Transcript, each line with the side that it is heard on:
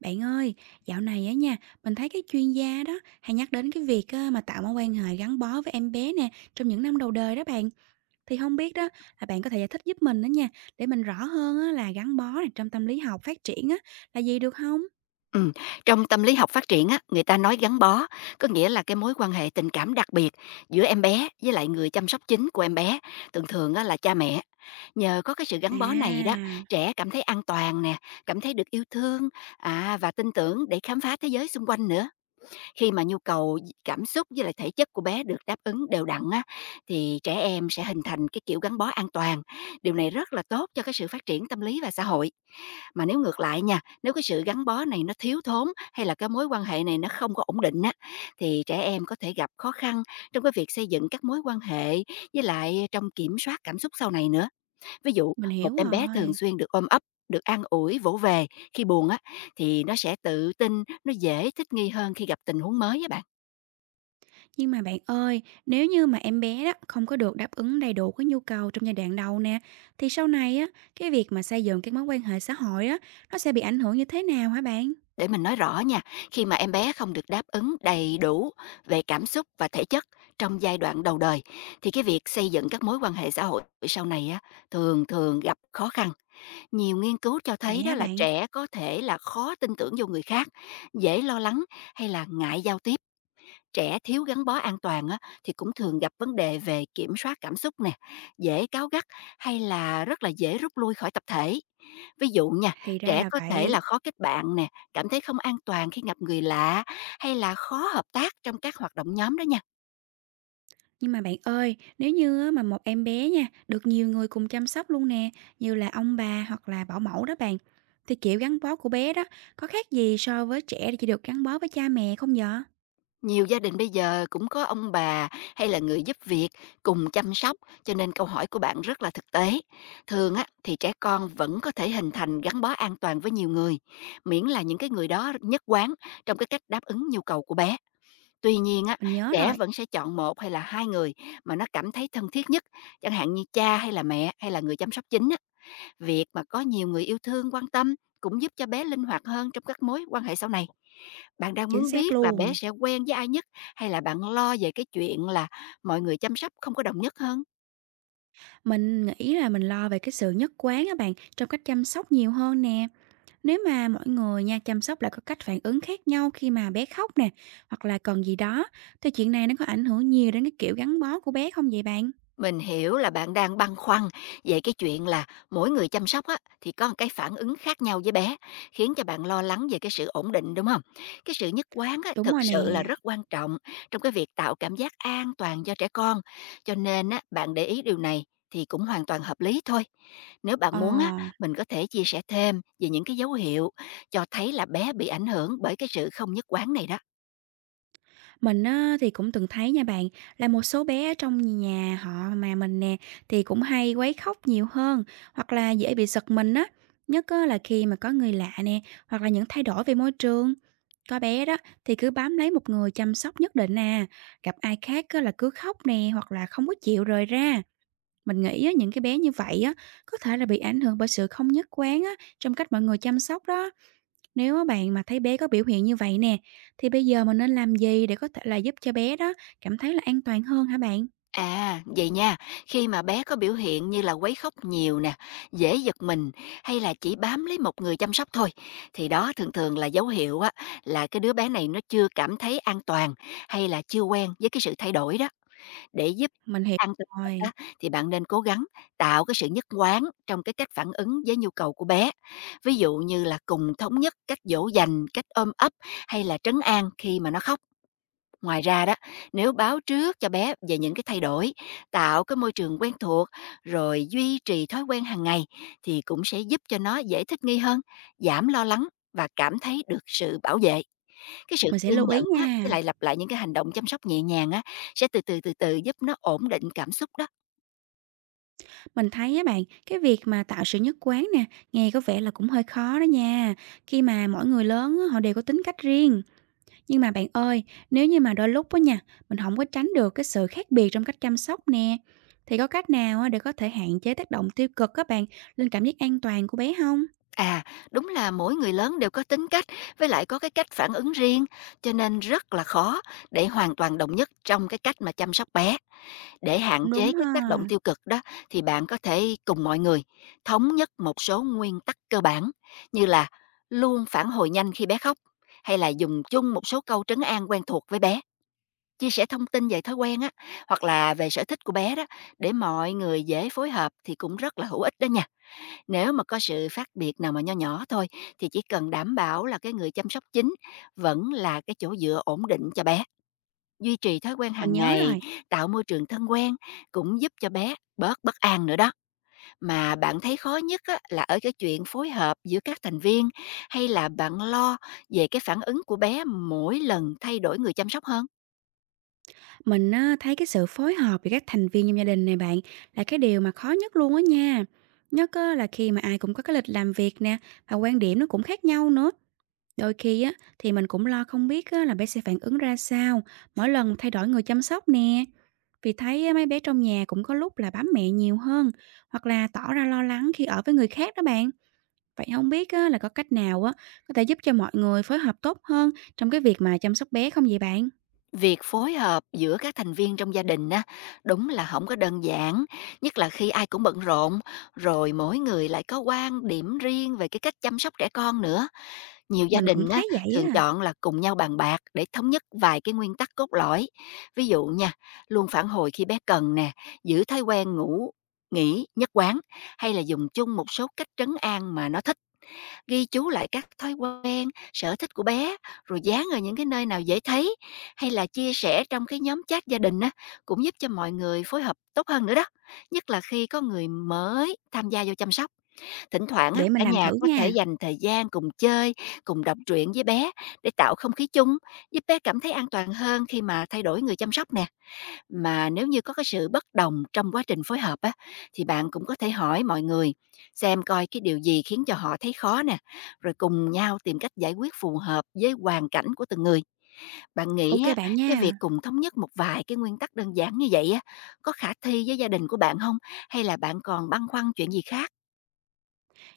right: Bạn ơi, dạo này á nha, mình thấy các chuyên gia đó hay nhắc đến cái việc á, mà tạo mối quan hệ gắn bó với em bé nè trong những năm đầu đời đó bạn. Thì không biết đó là bạn có thể giải thích giúp mình đó nha, để mình rõ hơn á, là gắn bó này trong tâm lý học phát triển á, là gì được không?
left: Ừm, Trong tâm lý học phát triển á, người ta nói gắn bó, có nghĩa là cái mối quan hệ tình cảm đặc biệt giữa em bé với lại người chăm sóc chính của em bé, thường thường á là cha mẹ. Nhờ có cái sự gắn
right: À,
left: bó này đó, trẻ cảm thấy an toàn nè, cảm thấy được yêu thương, và tin tưởng để khám phá thế giới xung quanh nữa. Khi mà nhu cầu cảm xúc với lại thể chất của bé được đáp ứng đều đặn á, thì trẻ em sẽ hình thành cái kiểu gắn bó an toàn, điều này rất là tốt cho cái sự phát triển tâm lý và xã hội. Mà nếu ngược lại nha, nếu cái sự gắn bó này nó thiếu thốn hay là cái mối quan hệ này nó không có ổn định á, thì trẻ em có thể gặp khó khăn trong cái việc xây dựng các mối quan hệ với lại trong kiểm soát cảm xúc sau này nữa. Ví dụ,
right: mình
left: một
right: hiểu
left: em bé thường
right: rồi.
left: xuyên được ôm ấp, được an ủi, vỗ về khi buồn á, thì nó sẽ tự tin, nó dễ thích nghi hơn khi gặp tình huống mới á bạn.
right: Nhưng mà bạn ơi, nếu như mà em bé đó không có được đáp ứng đầy đủ cái nhu cầu trong giai đoạn đầu nè, thì sau này á, cái việc mà xây dựng cái mối quan hệ xã hội á, nó sẽ bị ảnh hưởng như thế nào hả bạn?
left: Để mình nói rõ nha, khi mà em bé không được đáp ứng đầy đủ về cảm xúc và thể chất trong giai đoạn đầu đời, thì cái việc xây dựng các mối quan hệ xã hội sau này á, thường thường gặp khó khăn. Nhiều nghiên cứu cho
right: Vậy
left: thấy đó
right: hả
left: là
right: bạn?
left: trẻ có thể là khó tin tưởng vô người khác, dễ lo lắng hay là ngại giao tiếp. Trẻ thiếu gắn bó an toàn á, thì cũng thường gặp vấn đề về kiểm soát cảm xúc nè, dễ cáu gắt hay là rất là dễ rút lui khỏi tập thể. Ví dụ nha,
right: Thì ra
left: trẻ
right: là
left: có thể là
right: vậy.
left: khó kết bạn nè, cảm thấy không an toàn khi gặp người lạ hay là khó hợp tác trong các hoạt động nhóm đó nha.
right: Nhưng mà bạn ơi, nếu như á, mà một em bé nha, được nhiều người cùng chăm sóc luôn nè, như là ông bà hoặc là bảo mẫu đó bạn, thì kiểu gắn bó của bé đó có khác gì so với trẻ chỉ được gắn bó với cha mẹ không vậy?
left: Nhiều gia đình bây giờ cũng có ông bà hay là người giúp việc cùng chăm sóc, cho nên câu hỏi của bạn rất là thực tế. Thường á thì trẻ con vẫn có thể hình thành gắn bó an toàn với nhiều người, miễn là những cái người đó nhất quán trong cái cách đáp ứng nhu cầu của bé. Tuy nhiên á,
right: Mình nhớ
left: trẻ
right: rồi,
left: vẫn sẽ chọn một hay là hai người mà nó cảm thấy thân thiết nhất, chẳng hạn như cha hay là mẹ hay là người chăm sóc chính á. Việc mà có nhiều người yêu thương quan tâm cũng giúp cho bé linh hoạt hơn trong các mối quan hệ sau này. Bạn đang
right: chính
left: muốn
right: xác
left: biết là bé
right: luôn.
left: sẽ quen với ai nhất hay là bạn lo về cái chuyện là mọi người chăm sóc không có đồng nhất hơn?
right: Mình nghĩ là mình lo về cái sự nhất quán á bạn trong cách chăm sóc nhiều hơn nè. Nếu mà mỗi người nha chăm sóc lại có cách phản ứng khác nhau khi mà bé khóc nè, hoặc là cần gì đó, thì chuyện này nó có ảnh hưởng nhiều đến cái kiểu gắn bó của bé không vậy bạn?
left: Mình hiểu là bạn đang băn khoăn về cái chuyện là mỗi người chăm sóc á, thì có một cái phản ứng khác nhau với bé, khiến cho bạn lo lắng về cái sự ổn định, đúng không? Cái sự nhất quán á,
right: Đúng
left: thực
right: rồi
left: sự là
right: nè.
left: rất quan trọng trong cái việc tạo cảm giác an toàn cho trẻ con, cho nên á, bạn để ý điều này thì cũng hoàn toàn hợp lý thôi. Nếu bạn
right: Ờ,
left: muốn á, mình có thể chia sẻ thêm về những cái dấu hiệu cho thấy là bé bị ảnh hưởng bởi cái sự không nhất quán này đó.
right: mình á thì cũng từng thấy nha bạn, là một số bé ở trong nhà họ mà mình nè thì cũng hay quấy khóc nhiều hơn hoặc là dễ bị giật mình á, nhất á là khi mà có người lạ nè hoặc là những thay đổi về môi trường. Có bé đó thì cứ bám lấy một người chăm sóc nhất định à, gặp ai khác á là cứ khóc nè hoặc là không có chịu rời ra. Mình nghĩ á, những cái bé như vậy á có thể là bị ảnh hưởng bởi sự không nhất quán á trong cách mọi người chăm sóc đó. Nếu á bạn mà thấy bé có biểu hiện như vậy nè, thì bây giờ mình nên làm gì để có thể là giúp cho bé đó cảm thấy là an toàn hơn hả bạn?
left: À, vậy nha, khi mà bé có biểu hiện như là quấy khóc nhiều nè, dễ giật mình hay là chỉ bám lấy một người chăm sóc thôi, thì đó thường thường là dấu hiệu á, là cái đứa bé này nó chưa cảm thấy an toàn hay là chưa quen với cái sự thay đổi đó. Để giúp
right: Mình hiểu
left: an tâm hơn
right: rồi,
left: đó, thì bạn nên cố gắng tạo cái sự nhất quán trong cái cách phản ứng với nhu cầu của bé. Ví dụ như là cùng thống nhất cách dỗ dành, cách ôm ấp hay là trấn an khi mà nó khóc. Ngoài ra đó, nếu báo trước cho bé về những cái thay đổi, tạo cái môi trường quen thuộc, rồi duy trì thói quen hàng ngày thì cũng sẽ giúp cho nó dễ thích nghi hơn, giảm lo lắng và cảm thấy được sự bảo vệ. Cái sự
right: mình sẽ
left: kiên
right: lưu ý
left: nhẫn á, với
right: nha.
left: lại lặp lại những cái hành động chăm sóc nhẹ nhàng á, sẽ từ từ từ từ giúp nó ổn định cảm xúc đó.
right: Mình thấy á bạn, cái việc mà tạo sự nhất quán nè, nghe có vẻ là cũng hơi khó đó nha. Khi mà mỗi người lớn á, họ đều có tính cách riêng. Nhưng mà bạn ơi, nếu như mà đôi lúc á nha, mình không có tránh được cái sự khác biệt trong cách chăm sóc nè, thì có cách nào á để có thể hạn chế tác động tiêu cực các bạn lên cảm giác an toàn của bé không?
left: À, đúng là mỗi người lớn đều có tính cách với lại có cái cách phản ứng riêng, cho nên rất là khó để hoàn toàn đồng nhất trong cái cách mà chăm sóc bé. Để hạn
right: Cũng
left: chế
right: đúng ha,
left: các tác động tiêu cực đó thì bạn có thể cùng mọi người thống nhất một số nguyên tắc cơ bản, như là luôn phản hồi nhanh khi bé khóc hay là dùng chung một số câu trấn an quen thuộc với bé, chia sẻ thông tin về thói quen á hoặc là về sở thích của bé đó để mọi người dễ phối hợp thì cũng rất là hữu ích đó nha. Nếu mà có sự khác biệt nào mà nho nhỏ thôi thì chỉ cần đảm bảo là cái người chăm sóc chính vẫn là cái chỗ dựa ổn định cho bé, duy trì thói quen
right: mình
left: hàng
right: nhớ
left: ngày,
right: rồi.
left: tạo môi trường thân quen cũng giúp cho bé bớt bất an nữa đó. Mà bạn thấy khó nhất á, là ở cái chuyện phối hợp giữa các thành viên hay là bạn lo về cái phản ứng của bé mỗi lần thay đổi người chăm sóc hơn?
right: Mình á, thấy cái sự phối hợp giữa các thành viên trong gia đình này bạn là cái điều mà khó nhất luôn á nha. Nhất á, là khi mà ai cũng có cái lịch làm việc nè và quan điểm nó cũng khác nhau nữa. Đôi khi á, thì mình cũng lo không biết á, là bé sẽ phản ứng ra sao mỗi lần thay đổi người chăm sóc nè. Vì thấy á, mấy bé trong nhà cũng có lúc là bám mẹ nhiều hơn hoặc là tỏ ra lo lắng khi ở với người khác đó bạn. Vậy không biết á, là có cách nào á, có thể giúp cho mọi người phối hợp tốt hơn trong cái việc mà chăm sóc bé không vậy bạn?
left: Việc phối hợp giữa các thành viên trong gia đình á, đúng là không có đơn giản, nhất là khi ai cũng bận rộn, rồi mỗi người lại có quan điểm riêng về cái cách chăm sóc trẻ con nữa. Nhiều gia
right: Mình cũng
left: đình á
right: thấy vậy
left: thường
right: á.
left: chọn là cùng nhau bàn bạc để thống nhất vài cái nguyên tắc cốt lõi. Ví dụ nha, luôn phản hồi khi bé cần nè, giữ thói quen ngủ nghỉ nhất quán, hay là dùng chung một số cách trấn an mà nó thích. Ghi chú lại các thói quen, sở thích của bé, rồi dán ở những cái nơi nào dễ thấy, hay là chia sẻ trong cái nhóm chat gia đình á, cũng giúp cho mọi người phối hợp tốt hơn nữa đó. Nhất là khi có người mới tham gia vô chăm sóc. Thỉnh thoảng á,
right: Để mình
left: cả
right: làm
left: nhà
right: thử
left: có thể
right: nha.
left: dành thời gian cùng chơi, cùng đọc truyện với bé để tạo không khí chung, giúp bé cảm thấy an toàn hơn khi mà thay đổi người chăm sóc nè. Mà nếu như có cái sự bất đồng trong quá trình phối hợp á, thì bạn cũng có thể hỏi mọi người xem coi cái điều gì khiến cho họ thấy khó nè, rồi cùng nhau tìm cách giải quyết phù hợp với hoàn cảnh của từng người. Bạn
right: OK
left: nghĩ á,
right: bạn
left: cái việc
right: nha.
left: cùng thống nhất một vài cái nguyên tắc đơn giản như vậy á, có khả thi với gia đình của bạn không? Hay là bạn còn băn khoăn chuyện gì khác?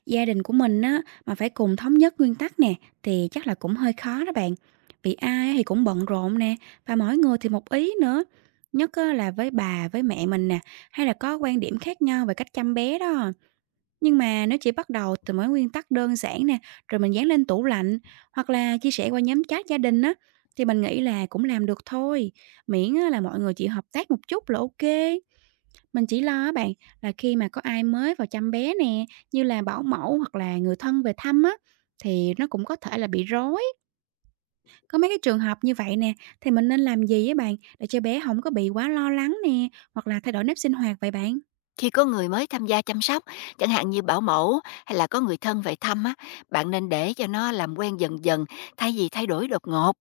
right: Gia đình của mình á, mà phải cùng thống nhất nguyên tắc nè, thì chắc là cũng hơi khó đó bạn. Vì ai thì cũng bận rộn nè, và mỗi người thì một ý nữa. Nhất á, là với bà, với mẹ mình nè, hay là có quan điểm khác nhau về cách chăm bé đó. Nhưng mà nếu chỉ bắt đầu từ mấy nguyên tắc đơn giản nè, rồi mình dán lên tủ lạnh, hoặc là chia sẻ qua nhóm chat gia đình á, thì mình nghĩ là cũng làm được thôi. Miễn á, là mọi người chịu hợp tác một chút là OK. Mình chỉ lo á bạn là khi mà có ai mới vào chăm bé nè, như là bảo mẫu hoặc là người thân về thăm á, thì nó cũng có thể là bị rối. Có mấy cái trường hợp như vậy nè, thì mình nên làm gì á bạn để cho bé không có bị quá lo lắng nè, hoặc là thay đổi nếp sinh hoạt vậy bạn?
left: Khi có người mới tham gia chăm sóc, chẳng hạn như bảo mẫu hay là có người thân về thăm á, bạn nên để cho nó làm quen dần dần thay vì thay đổi đột ngột.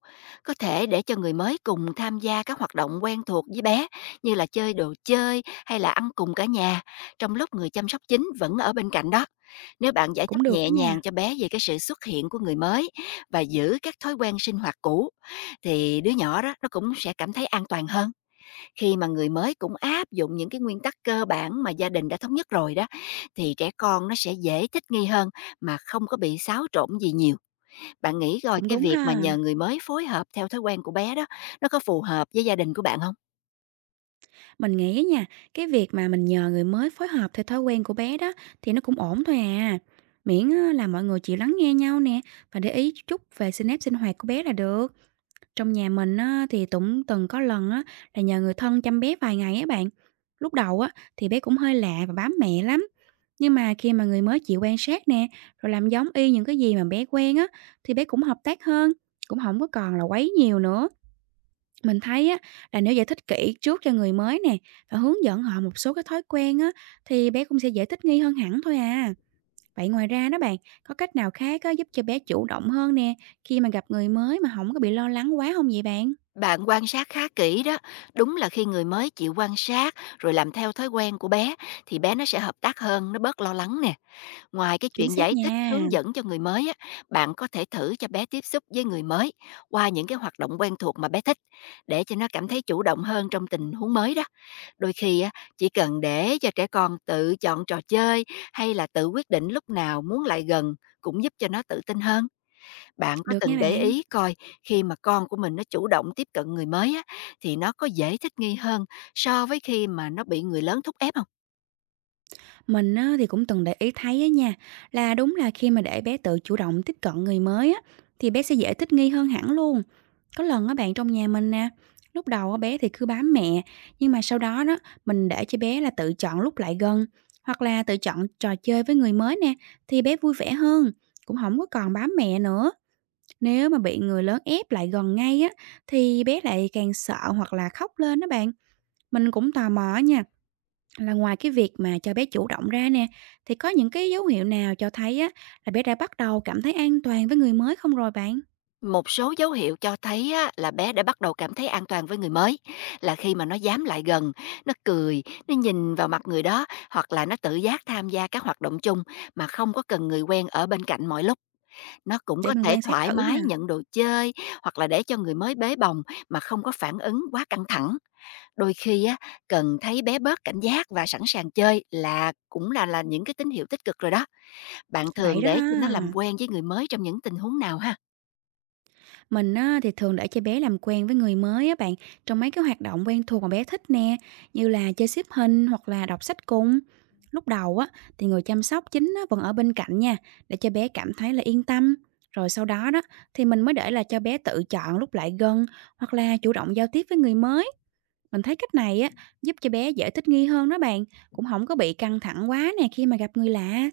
left: Có thể để cho người mới cùng tham gia các hoạt động quen thuộc với bé, như là chơi đồ chơi hay là ăn cùng cả nhà, trong lúc người chăm sóc chính vẫn ở bên cạnh đó. Nếu bạn giải
right: Cũng
left: thích
right: được á
left: nhẹ
right: nha,
left: nhàng cho bé về cái sự xuất hiện của người mới và giữ các thói quen sinh hoạt cũ thì đứa nhỏ đó nó cũng sẽ cảm thấy an toàn hơn. Khi mà người mới cũng áp dụng những cái nguyên tắc cơ bản mà gia đình đã thống nhất rồi đó, thì trẻ con nó sẽ dễ thích nghi hơn mà không có bị xáo trộn gì nhiều. Bạn nghĩ coi
right: cũng
left: cái
right: đúng
left: việc mà
right: ha.
left: nhờ người mới phối hợp theo thói quen của bé đó, nó có phù hợp với gia đình của bạn không?
right: Mình nghĩ á nha, cái việc mà mình nhờ người mới phối hợp theo thói quen của bé đó thì nó cũng ổn thôi à. Miễn á là mọi người chịu lắng nghe nhau nè và để ý chút về s nếp sinh hoạt của bé là được. Trong nhà mình á, thì cũng từng có lần á, là nhờ người thân chăm bé vài ngày á bạn. Lúc đầu á, thì bé cũng hơi lạ và bám mẹ lắm. Nhưng mà khi mà người mới chịu quan sát nè, rồi làm giống y những cái gì mà bé quen á, thì bé cũng hợp tác hơn, cũng không có còn là quấy nhiều nữa. Mình thấy á, là nếu giải thích kỹ trước cho người mới nè, và hướng dẫn họ một số cái thói quen á, thì bé cũng sẽ dễ thích nghi hơn hẳn thôi à. Vậy ngoài ra đó bạn, có cách nào khác á, giúp cho bé chủ động hơn nè, khi mà gặp người mới mà không có bị lo lắng quá không vậy bạn?
left: Bạn quan sát khá kỹ đó, đúng là khi người mới chịu quan sát rồi làm theo thói quen của bé thì bé nó sẽ hợp tác hơn, nó bớt lo lắng nè. Ngoài cái
right: Chính
left: chuyện
right: xác
left: giải thích,
right: nha,
left: hướng dẫn cho người mới á, bạn có thể thử cho bé tiếp xúc với người mới qua những cái hoạt động quen thuộc mà bé thích để cho nó cảm thấy chủ động hơn trong tình huống mới đó. Đôi khi á, chỉ cần để cho trẻ con tự chọn trò chơi hay là tự quyết định lúc nào muốn lại gần cũng giúp cho nó tự tin hơn. Bạn có
right: được nha
left: từng để
right: bạn.
left: ý coi khi mà con của mình nó chủ động tiếp cận người mới á, thì nó có dễ thích nghi hơn so với khi mà nó bị người lớn thúc ép không?
right: Mình á, thì cũng từng để ý thấy á nha, là đúng là khi mà để bé tự chủ động tiếp cận người mới á, thì bé sẽ dễ thích nghi hơn hẳn luôn. Có lần á bạn trong nhà mình nè, lúc đầu á, bé thì cứ bám mẹ, nhưng mà sau đó đó mình để cho bé là tự chọn lúc lại gần, hoặc là tự chọn trò chơi với người mới nè, thì bé vui vẻ hơn, cũng không có còn bám mẹ nữa. Nếu mà bị người lớn ép lại gần ngay á, thì bé lại càng sợ hoặc là khóc lên đó bạn. Mình cũng tò mò nha. Là ngoài cái việc mà cho bé chủ động ra nè, thì có những cái dấu hiệu nào cho thấy á là bé đã bắt đầu cảm thấy an toàn với người mới không rồi bạn?
left: Một số dấu hiệu cho thấy á, là bé đã bắt đầu cảm thấy an toàn với người mới là khi mà nó dám lại gần, nó cười, nó nhìn vào mặt người đó hoặc là nó tự giác tham gia các hoạt động chung mà không có cần người quen ở bên cạnh mọi lúc. Nó cũng
right: Để
left: có
right: mình
left: thể
right: quan sát
left: thoải
right: thử ha.
left: mái nhận đồ chơi hoặc là để cho người mới bế bồng mà không có phản ứng quá căng thẳng. Đôi khi á, cần thấy bé bớt cảnh giác và sẵn sàng chơi là cũng là những cái tín hiệu tích cực rồi đó. Bạn
right: Vậy
left: thường
right: đó
left: để cho nó làm
right: ha.
left: quen với người mới trong những tình huống nào ha?
right: Mình á, thì thường để cho bé làm quen với người mới á bạn trong mấy cái hoạt động quen thuộc mà bé thích nè, như là chơi xếp hình hoặc là đọc sách cùng. Lúc đầu á thì người chăm sóc chính á, vẫn ở bên cạnh nha, để cho bé cảm thấy là yên tâm. Rồi sau đó đó thì mình mới để là cho bé tự chọn lúc lại gần hoặc là chủ động giao tiếp với người mới. Mình thấy cách này á, giúp cho bé dễ thích nghi hơn đó bạn, cũng không có bị căng thẳng quá nè khi mà gặp người lạ.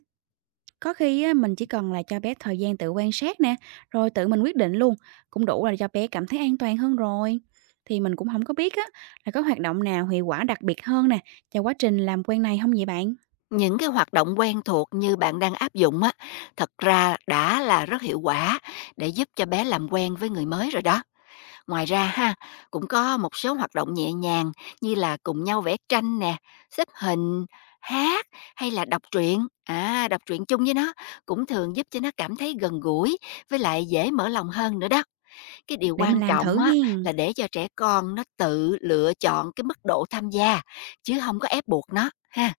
right: Có khi á, mình chỉ cần là cho bé thời gian tự quan sát nè, rồi tự mình quyết định luôn, cũng đủ là cho bé cảm thấy an toàn hơn rồi. Thì mình cũng không có biết á, là có hoạt động nào hiệu quả đặc biệt hơn nè, cho quá trình làm quen này không vậy bạn?
left: Những cái hoạt động quen thuộc như bạn đang áp dụng á, thật ra đã là rất hiệu quả để giúp cho bé làm quen với người mới rồi đó. Ngoài ra ha, cũng có một số hoạt động nhẹ nhàng như là cùng nhau vẽ tranh nè, xếp hình, hát, hay là đọc truyện chung với nó, cũng thường giúp cho nó cảm thấy gần gũi với lại dễ mở lòng hơn nữa đó. Cái điều
right: Để mình
left: quan
right: làm
left: trọng
right: thử
left: á,
right: hen,
left: là để cho trẻ con nó tự lựa chọn cái mức độ tham gia, chứ không có ép buộc nó ha.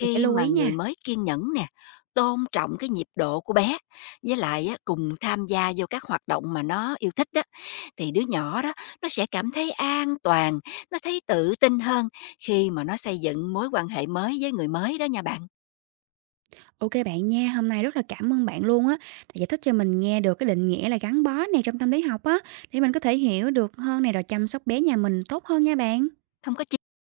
right: mình sẽ
left: Khi
right: lưu
left: mà
right: ý
left: người
right: nha.
left: mới kiên nhẫn nè, tôn trọng cái nhịp độ của bé, với lại á cùng tham gia vô các hoạt động mà nó yêu thích đó thì đứa nhỏ đó nó sẽ cảm thấy an toàn, nó thấy tự tin hơn khi mà nó xây dựng mối quan hệ mới với người mới đó nha bạn.
right: OK bạn nha, hôm nay rất là cảm ơn bạn luôn á, đã giải thích cho mình nghe được cái định nghĩa là gắn bó này trong tâm lý học á, để mình có thể hiểu được hơn này rồi chăm sóc bé nhà mình tốt hơn nha bạn.
left: Không có chi.